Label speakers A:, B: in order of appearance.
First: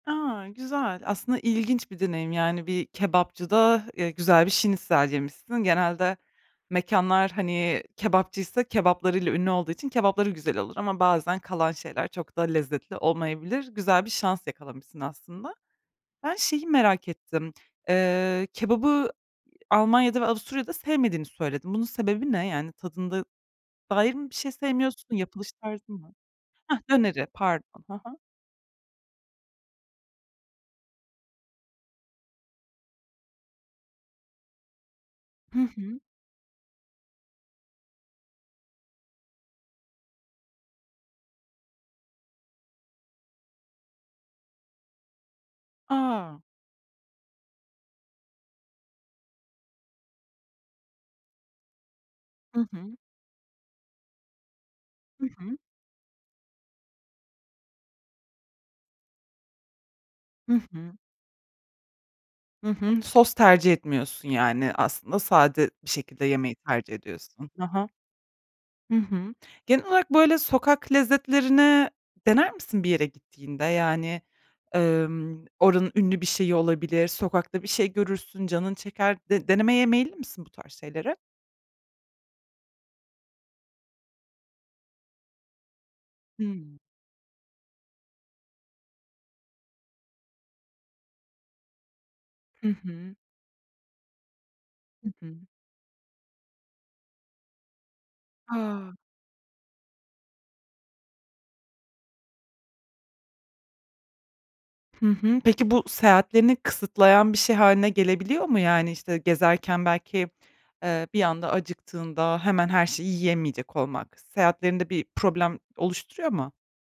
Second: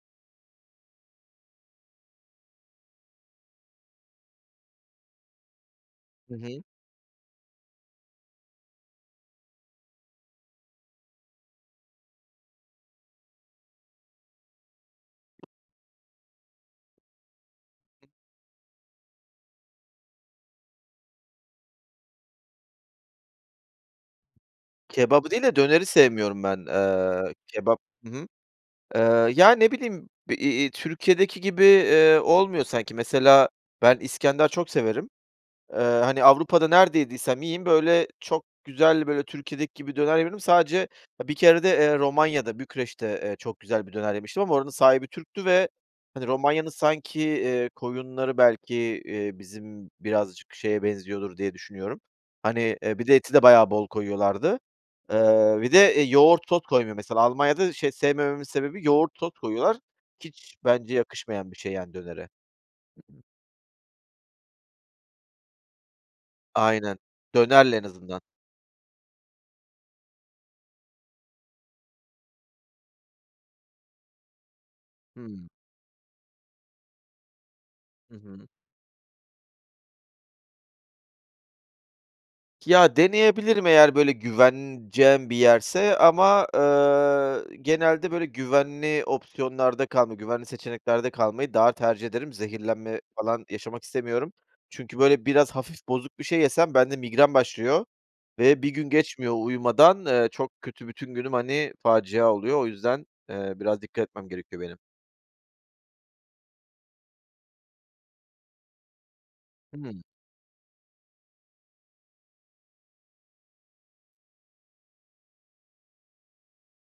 A: A, güzel! Aslında ilginç bir deneyim, yani, bir kebapçıda, eee, güzel bir şnitzel yemişsin. Genelde
B: Hı hı.
A: mekânlar, hani, kebapçıysa kebaplarıyla ünlü olduğu için, kebapları güzel olur ama bazen kalan şeyler çok da lezzetli olmayabilir. Güzel bir şans yakalamışsın aslında. Ben şeyi merak ettim. Iıı, kebabı, Almanya'da ve Avusturya'da sevmediğini söyledin. Bunun sebebi ne? Yani tadında dair mi bir şey sevmiyorsun,
B: Kebabı değil
A: yapılış
B: de, döneri
A: tarzı mı?
B: sevmiyorum ben.
A: Hah, döneri,
B: Iııı, kebap
A: pardon. Ha
B: Hı
A: ha.
B: hı. Iıı, ya, ne bileyim, iii, iii, Türkiye'deki gibi, ııı, olmuyor sanki. Mesela ben İskender çok severim.
A: Hı hı.
B: Iıı, hani, Avrupa'da nerede yediysem yiyeyim, böyle, çok güzel, böyle, Türkiye'deki gibi döner yemedim. Sadece, bir kerede, eee, Romanya'da, Bükreş'te, eee, çok güzel bir döner yemiştim ama oranın sahibi Türk'tü ve, hani,
A: A!
B: Romanya'nın sanki, iii, koyunları belki, iii, bizim birazcık şeye benziyordur diye düşünüyorum.
A: Hı
B: Hani,
A: hı.
B: eee, bir de eti de bayağı bol koyuyorlardı.
A: Hı hı.
B: Iıı, bir de, eee, yoğurt sos koymuyor mesela. Almanya'da şey sevmememin sebebi yoğurt sos koyuyorlar.
A: Hı
B: Hiç
A: hı.
B: bence yakışmayan bir şey yani dönere.
A: Hı hı. Sos tercih etmiyorsun, yani, aslında sade bir şekilde yemeyi tercih
B: Aynen.
A: ediyorsun. Ha
B: Dönerle en
A: ha.
B: azından.
A: Hı hı. Genel olarak, böyle, sokak lezzetlerini dener misin bir yere gittiğinde? Yani, ımm,
B: Hıı.
A: oranın ünlü bir şeyi olabilir, sokakta bir şey
B: Hı
A: görürsün,
B: hı.
A: canın çeker. De denemeye meyilli misin bu tarz şeyleri?
B: Ya, deneyebilirim eğer, böyle güveneceğim bir yerse ama,
A: Hıı.
B: ııı, genelde, böyle, güvenli opsiyonlarda kalma güvenli seçeneklerde kalmayı daha tercih ederim.
A: Hı
B: Zehirlenme
A: hı.
B: falan yaşamak istemiyorum çünkü
A: Hı
B: böyle
A: hı.
B: biraz hafif bozuk bir şey yesem bende migren başlıyor ve bir gün
A: A!
B: geçmiyor, uyumadan, ııı, çok kötü bütün günüm, hani, facia oluyor. O yüzden, eee, biraz dikkat etmem gerekiyor benim.
A: Hı hı. Peki bu seyahatlerini kısıtlayan bir şey hâline gelebiliyor mu? Yani, işte, gezerken
B: Hımm.
A: belki, ııı, bir anda acıktığında hemen her şeyi yiyemeyecek olmak seyahatlerinde bir problem oluşturuyor mu?